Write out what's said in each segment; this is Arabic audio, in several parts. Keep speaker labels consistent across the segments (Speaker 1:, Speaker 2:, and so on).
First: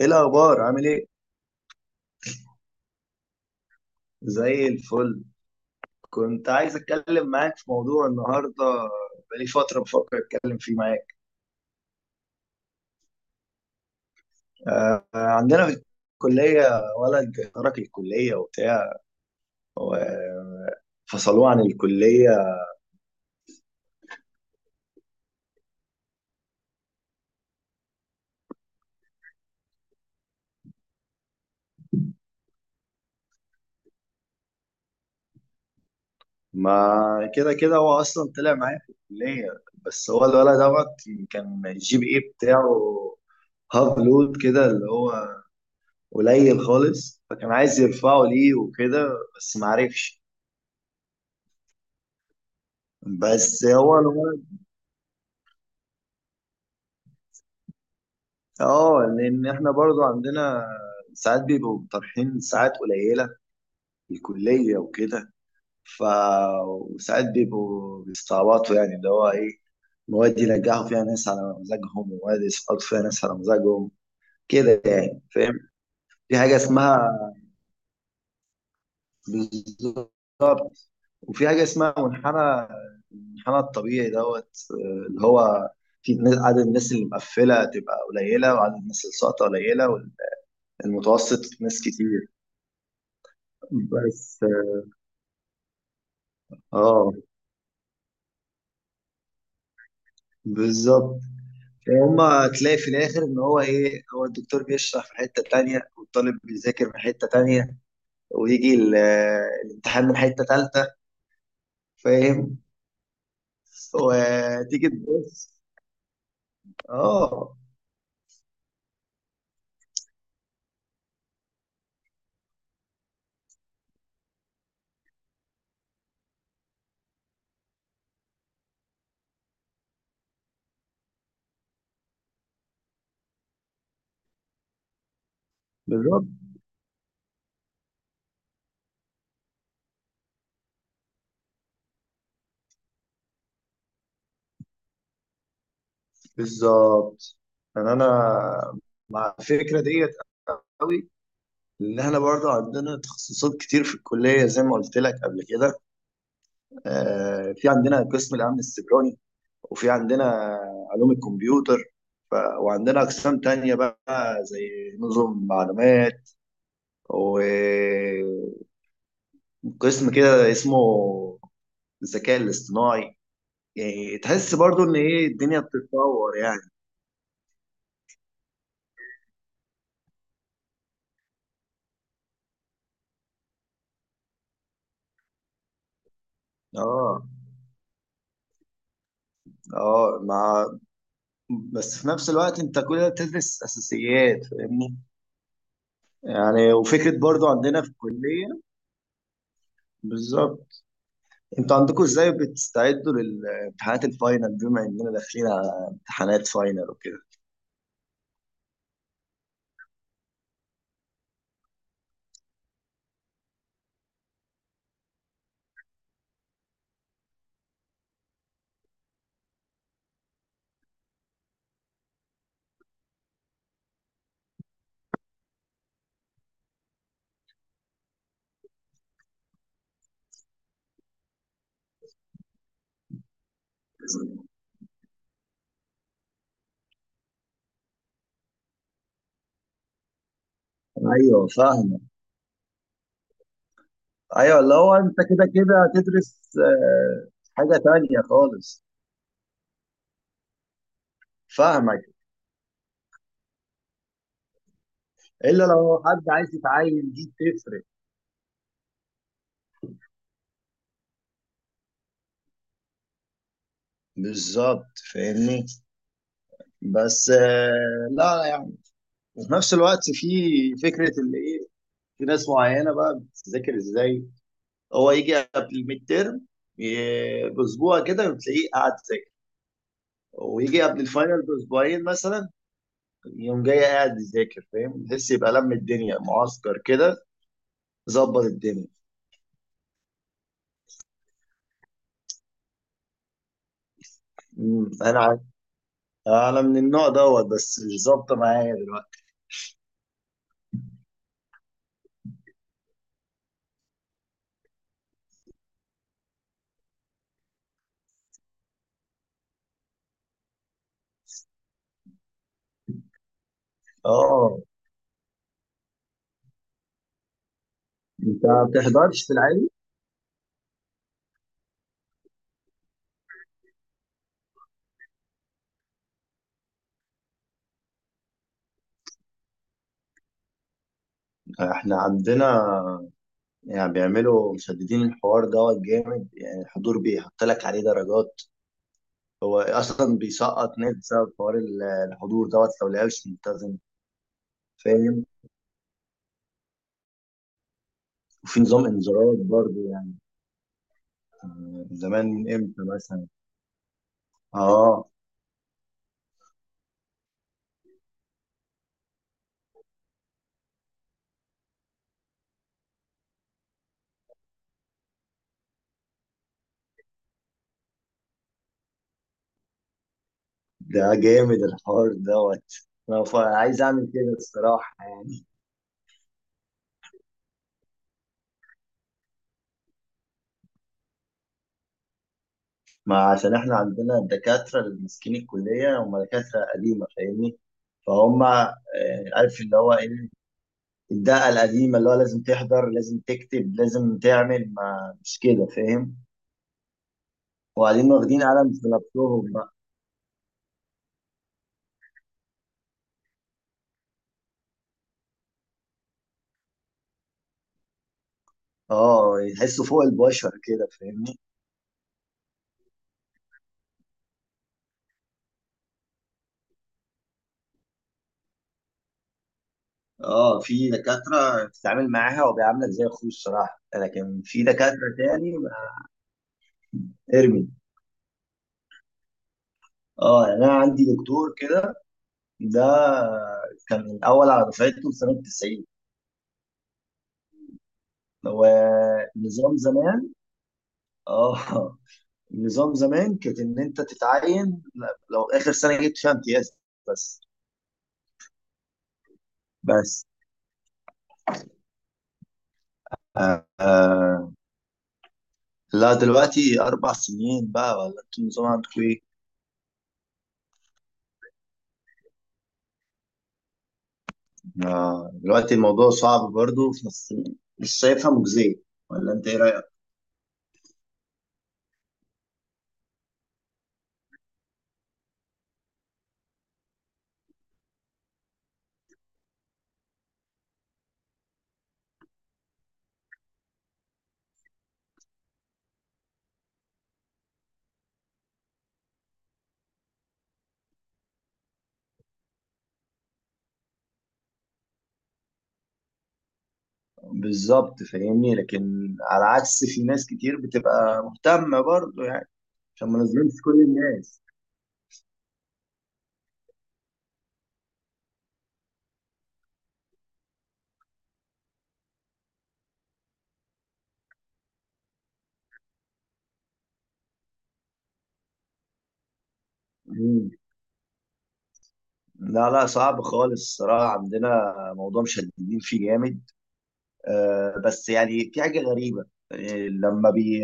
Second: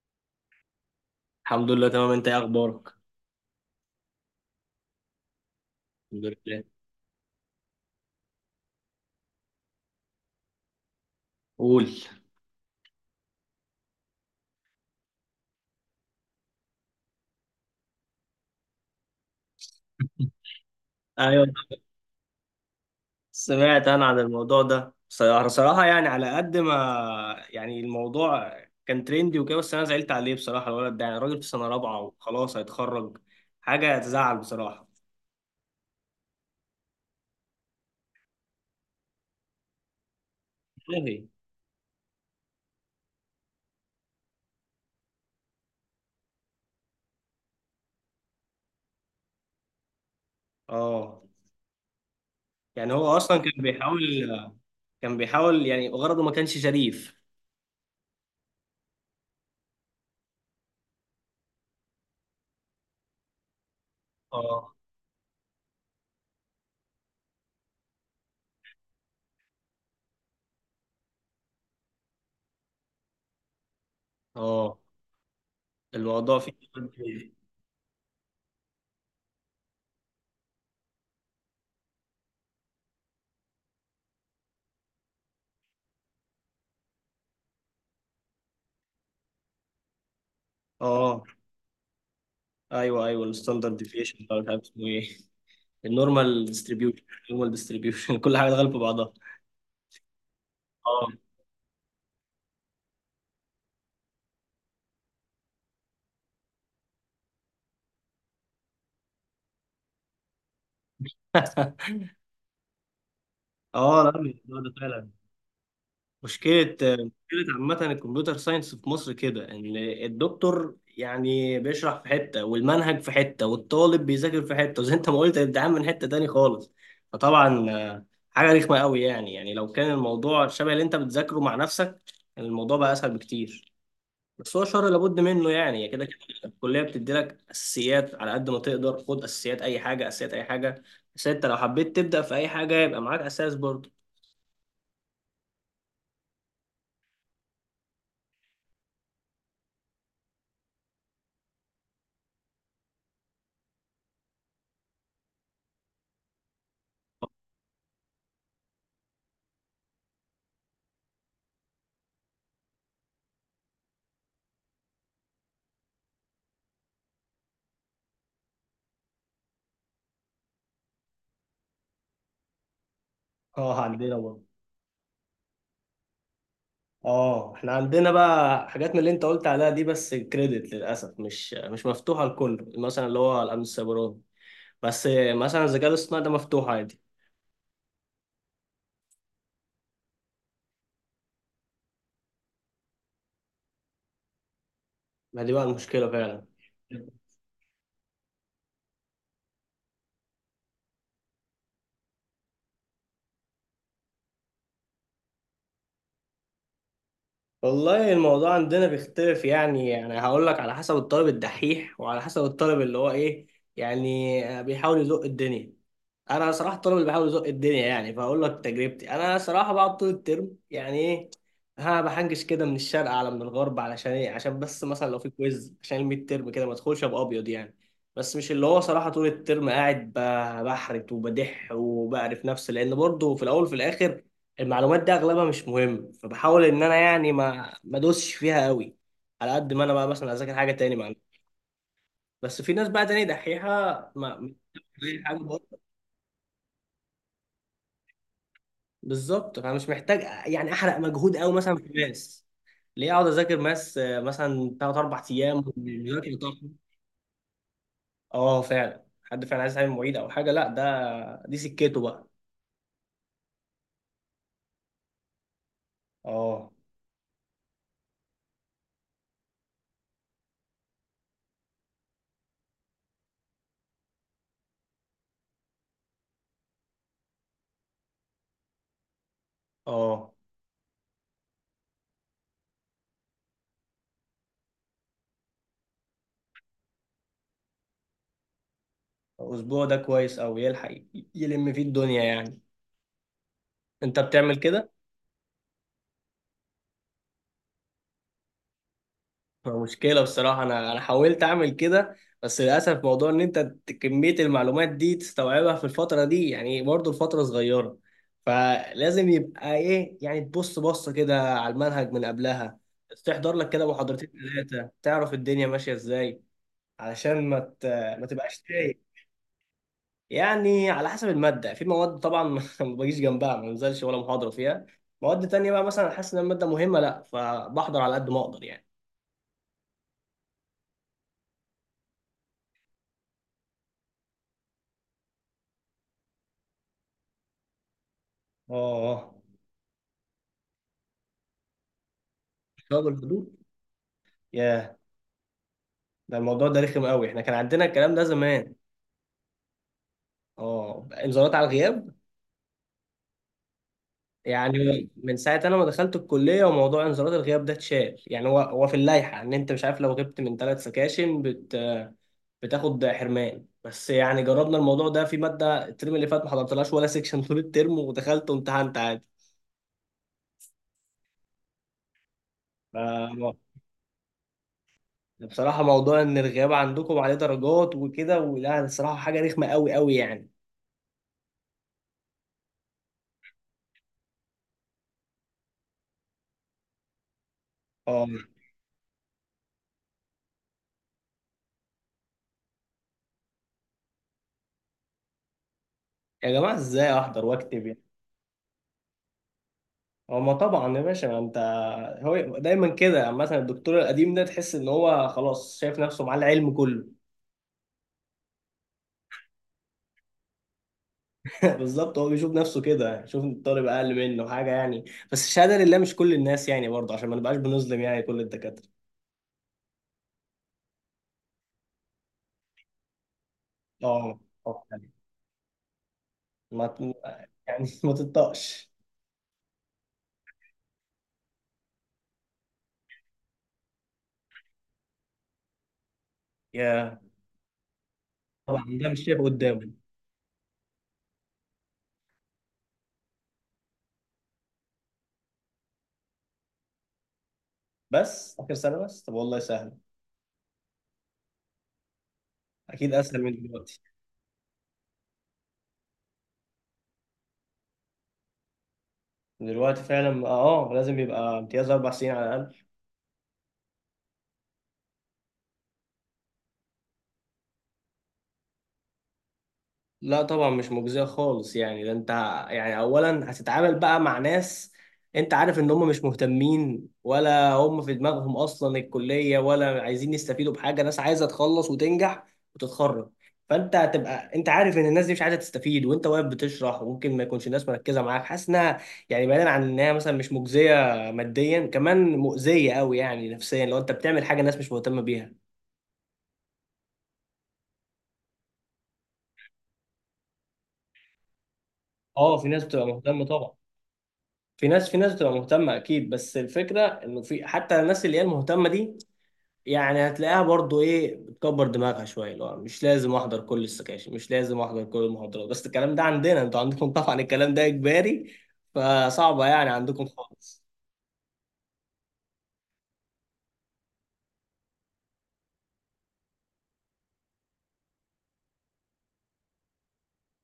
Speaker 1: ايه الاخبار عامل ايه؟
Speaker 2: الحمد لله تمام، انت ايه اخبارك؟
Speaker 1: زي الفل.
Speaker 2: الحمد
Speaker 1: كنت
Speaker 2: لله.
Speaker 1: عايز اتكلم معاك في موضوع النهارده. بقالي فتره بفكر اتكلم فيه معاك.
Speaker 2: قول.
Speaker 1: آه، عندنا في الكليه ولد ترك الكليه وبتاع
Speaker 2: ايوه.
Speaker 1: وفصلوه عن الكليه.
Speaker 2: سمعت انا عن الموضوع ده، صراحة صراحة يعني على قد ما، يعني الموضوع كان ترندي وكده بس انا زعلت عليه بصراحة. الولد ده يعني راجل في سنة رابعة وخلاص هيتخرج. حاجة تزعل بصراحة.
Speaker 1: ما كده كده هو اصلا طلع معايا في الكليه. بس هو الولد
Speaker 2: والله.
Speaker 1: دوت كان الجي بي اي بتاعه هاف لود كده، اللي هو قليل خالص، فكان عايز يرفعه ليه وكده. بس معرفش.
Speaker 2: اه، يعني هو اصلا كان
Speaker 1: بس هو
Speaker 2: بيحاول
Speaker 1: الولد.
Speaker 2: كان بيحاول يعني غرضه ما كانش شريف.
Speaker 1: اه، لان احنا برضو عندنا ساعات بيبقوا طرحين ساعات قليله في
Speaker 2: اه.
Speaker 1: الكليه وكده. ف وساعات بيبقوا بيستعبطوا، يعني اللي هو ايه، مواد ينجحوا فيها ناس على مزاجهم ومواد يسقطوا فيها ناس على مزاجهم.
Speaker 2: اه،
Speaker 1: كده يعني، فاهم؟ في
Speaker 2: الموضوع فيه.
Speaker 1: حاجه اسمها. بالظبط. وفي حاجه اسمها منحنى. المنحنى الطبيعي دوت، اللي هو عدد الناس اللي مقفله تبقى قليله، وعدد الناس اللي ساقطه قليله.
Speaker 2: اه.
Speaker 1: والمتوسط ناس كتير.
Speaker 2: ايوه، ايوه، الستاندرد ديفيشن ده
Speaker 1: بس.
Speaker 2: مش عارف اسمه ايه. النورمال ديستريبيوشن.
Speaker 1: اه،
Speaker 2: النورمال ديستريبيوشن كل حاجه دخلت في بعضها. اه.
Speaker 1: بالظبط. هما تلاقي في الاخر ان هو ايه، هو الدكتور بيشرح في حته تانية والطالب بيذاكر من حته تانية. ويجي الامتحان من حته تالتة. فاهم؟
Speaker 2: اه لا الموضوع ده
Speaker 1: وتيجي
Speaker 2: فعلا
Speaker 1: تبص.
Speaker 2: مشكله. مشكله
Speaker 1: اه،
Speaker 2: عامه الكمبيوتر ساينس في مصر كده، ان الدكتور يعني بيشرح في حته والمنهج في حته والطالب بيذاكر في حته، وزي انت ما قلت الامتحان من حته تاني خالص. فطبعا حاجه رخمه قوي. يعني لو كان الموضوع شبه اللي انت بتذاكره مع نفسك كان الموضوع بقى اسهل بكتير. بس هو شر لابد منه يعني كده كده.
Speaker 1: بالظبط،
Speaker 2: الكليه بتدي لك اساسيات، على قد ما تقدر خد اساسيات اي حاجه، اساسيات اي حاجه. بس انت لو حبيت تبدا في اي حاجه يبقى معاك اساس برضه.
Speaker 1: بالظبط. يعني انا مع الفكره ديت قوي. ان احنا برضه عندنا تخصصات كتير في الكليه زي ما قلت لك قبل كده. في عندنا قسم الامن السيبراني. وفي عندنا علوم الكمبيوتر. وعندنا أقسام تانية بقى زي نظم معلومات. وقسم كده اسمه الذكاء الاصطناعي.
Speaker 2: اه عندنا
Speaker 1: يعني
Speaker 2: برضه.
Speaker 1: تحس برضو ان ايه الدنيا بتتطور يعني.
Speaker 2: اه، احنا عندنا بقى حاجات من اللي انت قلت عليها دي، بس كريدت للاسف مش مفتوحه لكل مثلا اللي هو الامن السيبراني. بس مثلا الذكاء الاصطناعي ده مفتوح عادي.
Speaker 1: اه، اه، مع. بس في نفس الوقت انت كل ده بتدرس اساسيات، فاهمني؟
Speaker 2: ما دي بقى المشكله فعلا.
Speaker 1: يعني وفكره برضو عندنا في الكليه. بالظبط. انتوا عندكم ازاي بتستعدوا للامتحانات الفاينل بما اننا داخلين على امتحانات فاينل وكده؟
Speaker 2: والله الموضوع عندنا بيختلف. يعني هقول لك على حسب الطالب الدحيح وعلى حسب الطالب اللي هو ايه، يعني بيحاول يزق الدنيا. انا صراحه الطالب اللي بحاول ازق الدنيا، يعني فاقول لك تجربتي. انا صراحه بقعد طول الترم يعني ايه، ها بحنجش كده من الشرق على من الغرب. علشان ايه؟ عشان بس مثلا لو في كويز عشان الميد ترم كده ما ادخلش ابقى ابيض يعني. بس مش اللي هو صراحه طول الترم قاعد بحرت وبدح وبعرف نفسي. لان برضه في الاول وفي الاخر المعلومات دي اغلبها مش مهم، فبحاول ان انا يعني ما ادوسش فيها قوي، على قد ما انا بقى مثلا اذاكر حاجه تاني معلومة.
Speaker 1: ايوه، فاهمه.
Speaker 2: بس في ناس بقى تاني دحيحه. ما ما-
Speaker 1: ايوه، اللي هو انت
Speaker 2: حاجه
Speaker 1: كده
Speaker 2: برضه.
Speaker 1: كده هتدرس آه، حاجه تانية خالص.
Speaker 2: بالظبط فانا مش محتاج يعني احرق مجهود قوي مثلا في
Speaker 1: فاهمك.
Speaker 2: ماس. ليه اقعد اذاكر ماس مثلا ثلاث اربع ايام
Speaker 1: الا لو حد
Speaker 2: والمذاكره
Speaker 1: عايز
Speaker 2: بتاعته.
Speaker 1: يتعين دي تفرق.
Speaker 2: اه فعلا، حد فعلا عايز يتعلم معيد او حاجه لا ده دي سكته بقى.
Speaker 1: بالظبط، فاهمني.
Speaker 2: اه.
Speaker 1: بس لا يعني. وفي نفس الوقت في. فكره اللي ايه. في ناس معينه بقى بتذاكر ازاي. هو يجي قبل الميد تيرم باسبوع كده بتلاقيه قاعد يذاكر.
Speaker 2: اه
Speaker 1: ويجي قبل الفاينل باسبوعين مثلا. يوم جاي قاعد يذاكر، فاهم؟ تحس يبقى لم الدنيا معسكر كده. ظبط الدنيا.
Speaker 2: الاسبوع ده كويس او يلحق يلم فيه الدنيا يعني؟ انت بتعمل
Speaker 1: مم.
Speaker 2: كده؟
Speaker 1: انا عارف. انا من النوع دوت بس مش ظابطه معايا دلوقتي.
Speaker 2: مشكلة بصراحة. أنا حاولت أعمل كده بس للأسف موضوع إن أنت كمية المعلومات دي تستوعبها في الفترة دي، يعني برضه الفترة صغيرة. فلازم يبقى إيه يعني، تبص بصة كده على المنهج من قبلها، تحضر لك كده محاضرتين
Speaker 1: اه،
Speaker 2: ثلاثة تعرف الدنيا ماشية إزاي. علشان ما
Speaker 1: انت
Speaker 2: تبقاش
Speaker 1: ما
Speaker 2: تايه.
Speaker 1: بتحضرش في العادي؟
Speaker 2: يعني على حسب المادة. في مواد طبعا ما بجيش جنبها، ما بنزلش ولا محاضرة فيها. مواد تانية بقى مثلا حاسس إن المادة مهمة، لأ فبحضر على قد ما أقدر يعني.
Speaker 1: احنا عندنا. يعني بيعملوا مشددين الحوار دوت جامد، يعني الحضور بيحط لك عليه درجات.
Speaker 2: آه.
Speaker 1: هو اصلا بيسقط ناس بسبب حوار الحضور دوت لو
Speaker 2: شباب
Speaker 1: لعبش
Speaker 2: الفضول.
Speaker 1: ملتزم.
Speaker 2: ياه.
Speaker 1: فاهم؟
Speaker 2: ده الموضوع ده رخم قوي، احنا كان عندنا الكلام ده
Speaker 1: وفي
Speaker 2: زمان.
Speaker 1: نظام انذارات برضه يعني.
Speaker 2: اه انذارات على الغياب.
Speaker 1: زمان من امتى مثلا؟
Speaker 2: يعني
Speaker 1: اه.
Speaker 2: من ساعة انا ما دخلت الكلية وموضوع انذارات الغياب ده اتشال. يعني هو في اللائحة ان انت مش عارف لو غبت من ثلاث سكاشن بتاخد حرمان. بس يعني جربنا الموضوع ده في مادة الترم اللي فات، ما حضرتلهاش ولا سكشن طول الترم، ودخلت وامتحنت عادي.
Speaker 1: ده جامد الحوار دوت.
Speaker 2: ف...
Speaker 1: انا عايز اعمل كده الصراحه يعني.
Speaker 2: بصراحة موضوع ان الغياب عندكم عليه درجات وكده ولا، الصراحة حاجة رخمة قوي قوي يعني.
Speaker 1: ما عشان احنا عندنا الدكاترة اللي ماسكين الكلية هم دكاترة قديمة، فاهمني؟
Speaker 2: اه.
Speaker 1: فهم عارف اللي هو ايه. الدقة القديمة اللي هو لازم تحضر، لازم تكتب، لازم تعمل، ما مش كده، فاهم؟
Speaker 2: يا جماعة ازاي احضر واكتب يعني؟
Speaker 1: وبعدين واخدين قلم في نفسهم بقى.
Speaker 2: هما طبعا يا باشا انت. هو دايما كده يعني، مثلا الدكتور القديم ده تحس ان هو خلاص شايف نفسه معاه العلم كله.
Speaker 1: اه، يحسوا فوق البشر كده، فاهمني؟
Speaker 2: بالظبط، هو بيشوف نفسه كده، يشوف ان الطالب اقل منه حاجه يعني. بس الشهاده لله مش كل الناس يعني، برضه عشان ما نبقاش بنظلم يعني كل الدكاتره.
Speaker 1: اه، في دكاترة بتتعامل معاها وبيعاملك زي اخوه الصراحة،
Speaker 2: اه
Speaker 1: لكن في
Speaker 2: يعني
Speaker 1: دكاترة تاني ما-.
Speaker 2: ما ت-
Speaker 1: ارمي.
Speaker 2: يعني ما تطقش.
Speaker 1: اه، يعني انا عندي دكتور كده. ده كان الاول على دفعته في سنة 90.
Speaker 2: يا
Speaker 1: هو
Speaker 2: طبعا ده مش شايف
Speaker 1: نظام
Speaker 2: قدامه.
Speaker 1: زمان. اه، نظام زمان كانت ان انت تتعين لو اخر سنه جبت فيها امتياز بس
Speaker 2: بس اخر سنه بس، طب والله سهل.
Speaker 1: بس
Speaker 2: اكيد اسهل من
Speaker 1: آه.
Speaker 2: دلوقتي.
Speaker 1: آه. لا، دلوقتي اربع سنين بقى، ولا انتوا النظام عندكم ايه؟
Speaker 2: دلوقتي فعلا، اه، لازم يبقى امتياز 4 سنين على الاقل.
Speaker 1: آه. دلوقتي الموضوع صعب برضه في نفس. مش شايفها مجزيه. ولا انت ايه رايك؟
Speaker 2: لا طبعا مش مجزية خالص يعني، ده انت يعني اولا هتتعامل بقى مع ناس انت عارف ان هم مش مهتمين ولا هم في دماغهم اصلا الكلية، ولا عايزين يستفيدوا بحاجة، ناس عايزة تخلص وتنجح وتتخرج. فانت هتبقى انت عارف ان الناس دي مش عايزة تستفيد، وانت واقف بتشرح، وممكن ما يكونش الناس مركزة معاك، حاسس انها يعني بعيدا عن انها مثلا مش مجزية ماديا، كمان مؤذية قوي يعني نفسيا لو انت بتعمل حاجة الناس مش مهتمة بيها.
Speaker 1: بالظبط فاهمني، لكن على عكس في ناس كتير بتبقى مهتمه برضه يعني.
Speaker 2: اه في ناس بتبقى
Speaker 1: عشان ما
Speaker 2: مهتمة
Speaker 1: نظلمش
Speaker 2: طبعا.
Speaker 1: كل الناس.
Speaker 2: في ناس بتبقى مهتمة أكيد، بس الفكرة إنه في حتى الناس اللي هي المهتمة دي، يعني هتلاقيها برضو إيه بتكبر دماغها شوية، اللي هو مش لازم أحضر كل السكاشن مش لازم أحضر كل المحاضرات، بس الكلام ده عندنا. أنتوا عندكم طبعا الكلام ده إجباري، فصعبة يعني عندكم خالص.
Speaker 1: لا، لا، صعب خالص الصراحة، عندنا موضوع مشددين فيه جامد. بس يعني في حاجة غريبة. آه، لما بي.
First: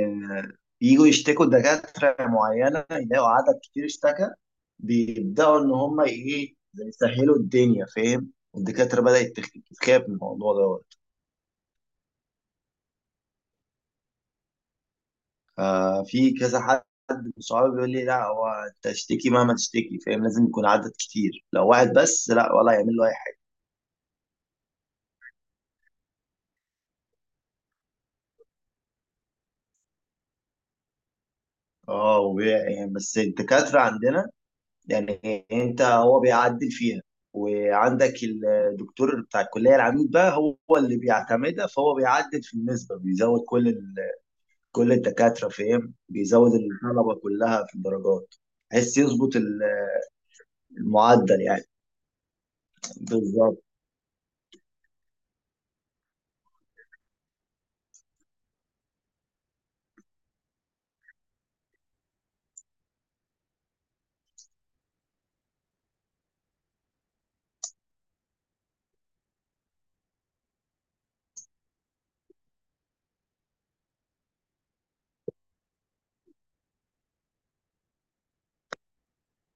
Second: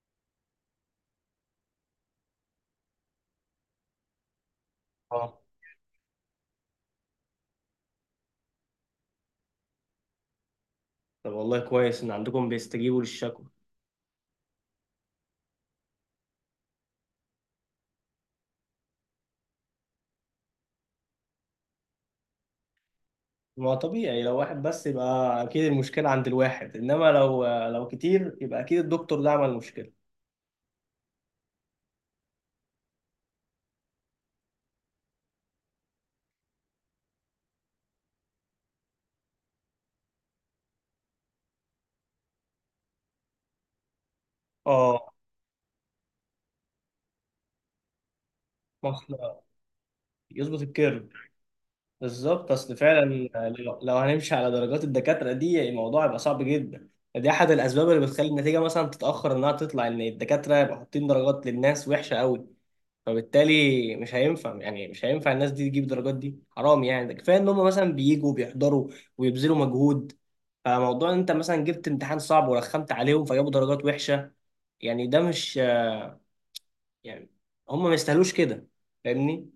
Speaker 1: بييجوا يشتكوا دكاترة معينة، يلاقوا عدد كتير اشتكى.
Speaker 2: أه.
Speaker 1: بيبدأوا إن هم إيه زي يسهلوا الدنيا، فاهم؟ والدكاترة بدأت تخاف من الموضوع دوت.
Speaker 2: طب والله كويس إن عندكم بيستجيبوا للشكوى.
Speaker 1: في كذا حد من صحابي بيقول لي، لا هو أنت اشتكي مهما تشتكي، فاهم؟ لازم يكون عدد كتير، لو واحد بس لا ولا يعمل له أي حاجة.
Speaker 2: ما طبيعي لو واحد بس يبقى أكيد المشكلة عند الواحد، إنما لو كتير يبقى أكيد الدكتور ده عمل مشكلة.
Speaker 1: اه، يعني بس الدكاترة عندنا. يعني انت هو بيعدل فيها. وعندك الدكتور بتاع الكليه العميد بقى هو اللي بيعتمدها، فهو بيعدل في النسبه بيزود كل ال... كل
Speaker 2: أه.
Speaker 1: الدكاتره، فاهم؟ بيزود الطلبه كلها في الدرجات.
Speaker 2: ما
Speaker 1: بحيث يظبط
Speaker 2: إحنا-
Speaker 1: ال-.
Speaker 2: يظبط الكيرف.
Speaker 1: المعدل يعني.
Speaker 2: بالظبط اصل فعلا،
Speaker 1: بالظبط.
Speaker 2: لو هنمشي على درجات الدكاتره دي يعني الموضوع يبقى صعب جدا. دي احد الاسباب اللي بتخلي النتيجه مثلا تتاخر، انها تطلع ان الدكاتره يبقوا حاطين درجات للناس وحشه قوي. فبالتالي مش هينفع، يعني مش هينفع الناس دي تجيب درجات دي حرام يعني. ده كفايه ان هم مثلا بييجوا بيحضروا ويبذلوا مجهود. فموضوع ان انت مثلا جبت امتحان صعب ورخمت عليهم فجابوا درجات وحشه يعني ده مش، يعني هم ما يستاهلوش كده فاهمني.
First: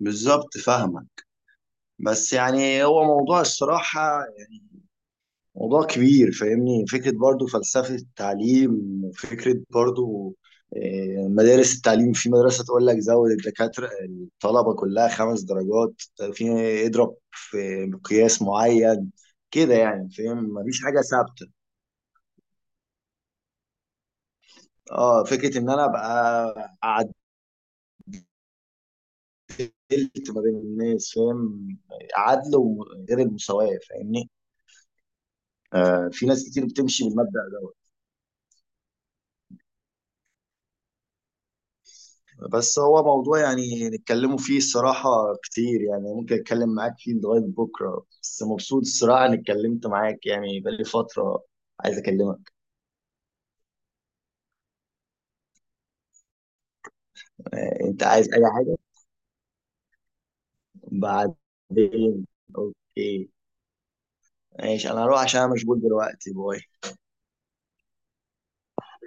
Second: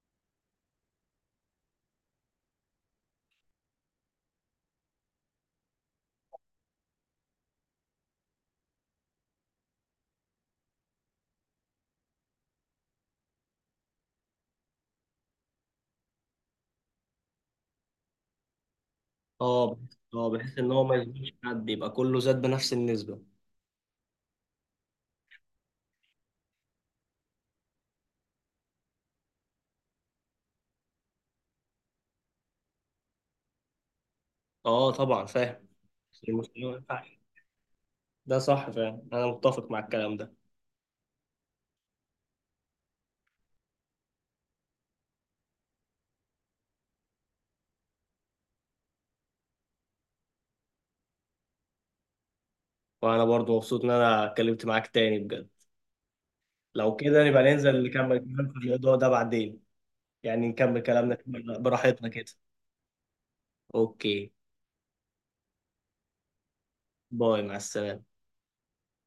Speaker 1: بالظبط، فاهمه. بس يعني هو موضوع الصراحه. موضوع كبير، فاهمني؟ فكرة برضو فلسفة التعليم، وفكرة برضو. مدارس التعليم، في مدرسة تقول لك زود الدكاترة الطلبة كلها 5 درجات. في. اضرب في مقياس معين. كده يعني،
Speaker 2: اه
Speaker 1: فاهم؟
Speaker 2: بحيث ان
Speaker 1: مفيش
Speaker 2: هو ما
Speaker 1: حاجة
Speaker 2: يظلمش
Speaker 1: ثابتة.
Speaker 2: حد يبقى كله زاد بنفس النسبة.
Speaker 1: اه فكرة ان انا ابقى عدلت ما بين الناس، فاهم؟ عدل وغير المساواة، فاهمني؟
Speaker 2: اه طبعا فاهم. بس
Speaker 1: في ناس
Speaker 2: المستوى
Speaker 1: كتير
Speaker 2: ما
Speaker 1: بتمشي
Speaker 2: ينفعش.
Speaker 1: بالمبدأ ده.
Speaker 2: ده صح فاهم، انا متفق مع الكلام ده.
Speaker 1: بس هو موضوع يعني نتكلموا فيه الصراحة كتير، يعني ممكن أتكلم معاك فيه لغاية بكرة، بس مبسوط الصراحة إني اتكلمت معاك، يعني بقالي فترة عايز أكلمك.
Speaker 2: وانا برضو مبسوط ان انا اتكلمت معاك تاني بجد. لو كده نبقى
Speaker 1: آه،
Speaker 2: ننزل
Speaker 1: أنت
Speaker 2: نكمل
Speaker 1: عايز أي
Speaker 2: كلام في
Speaker 1: حاجة؟
Speaker 2: الموضوع ده بعدين. يعني نكمل كلامنا براحتنا
Speaker 1: بعدين.
Speaker 2: كده.
Speaker 1: أوكي.
Speaker 2: اوكي.
Speaker 1: ماشي، أنا هروح عشان أنا مشغول دلوقتي، باي.
Speaker 2: باي مع السلامة.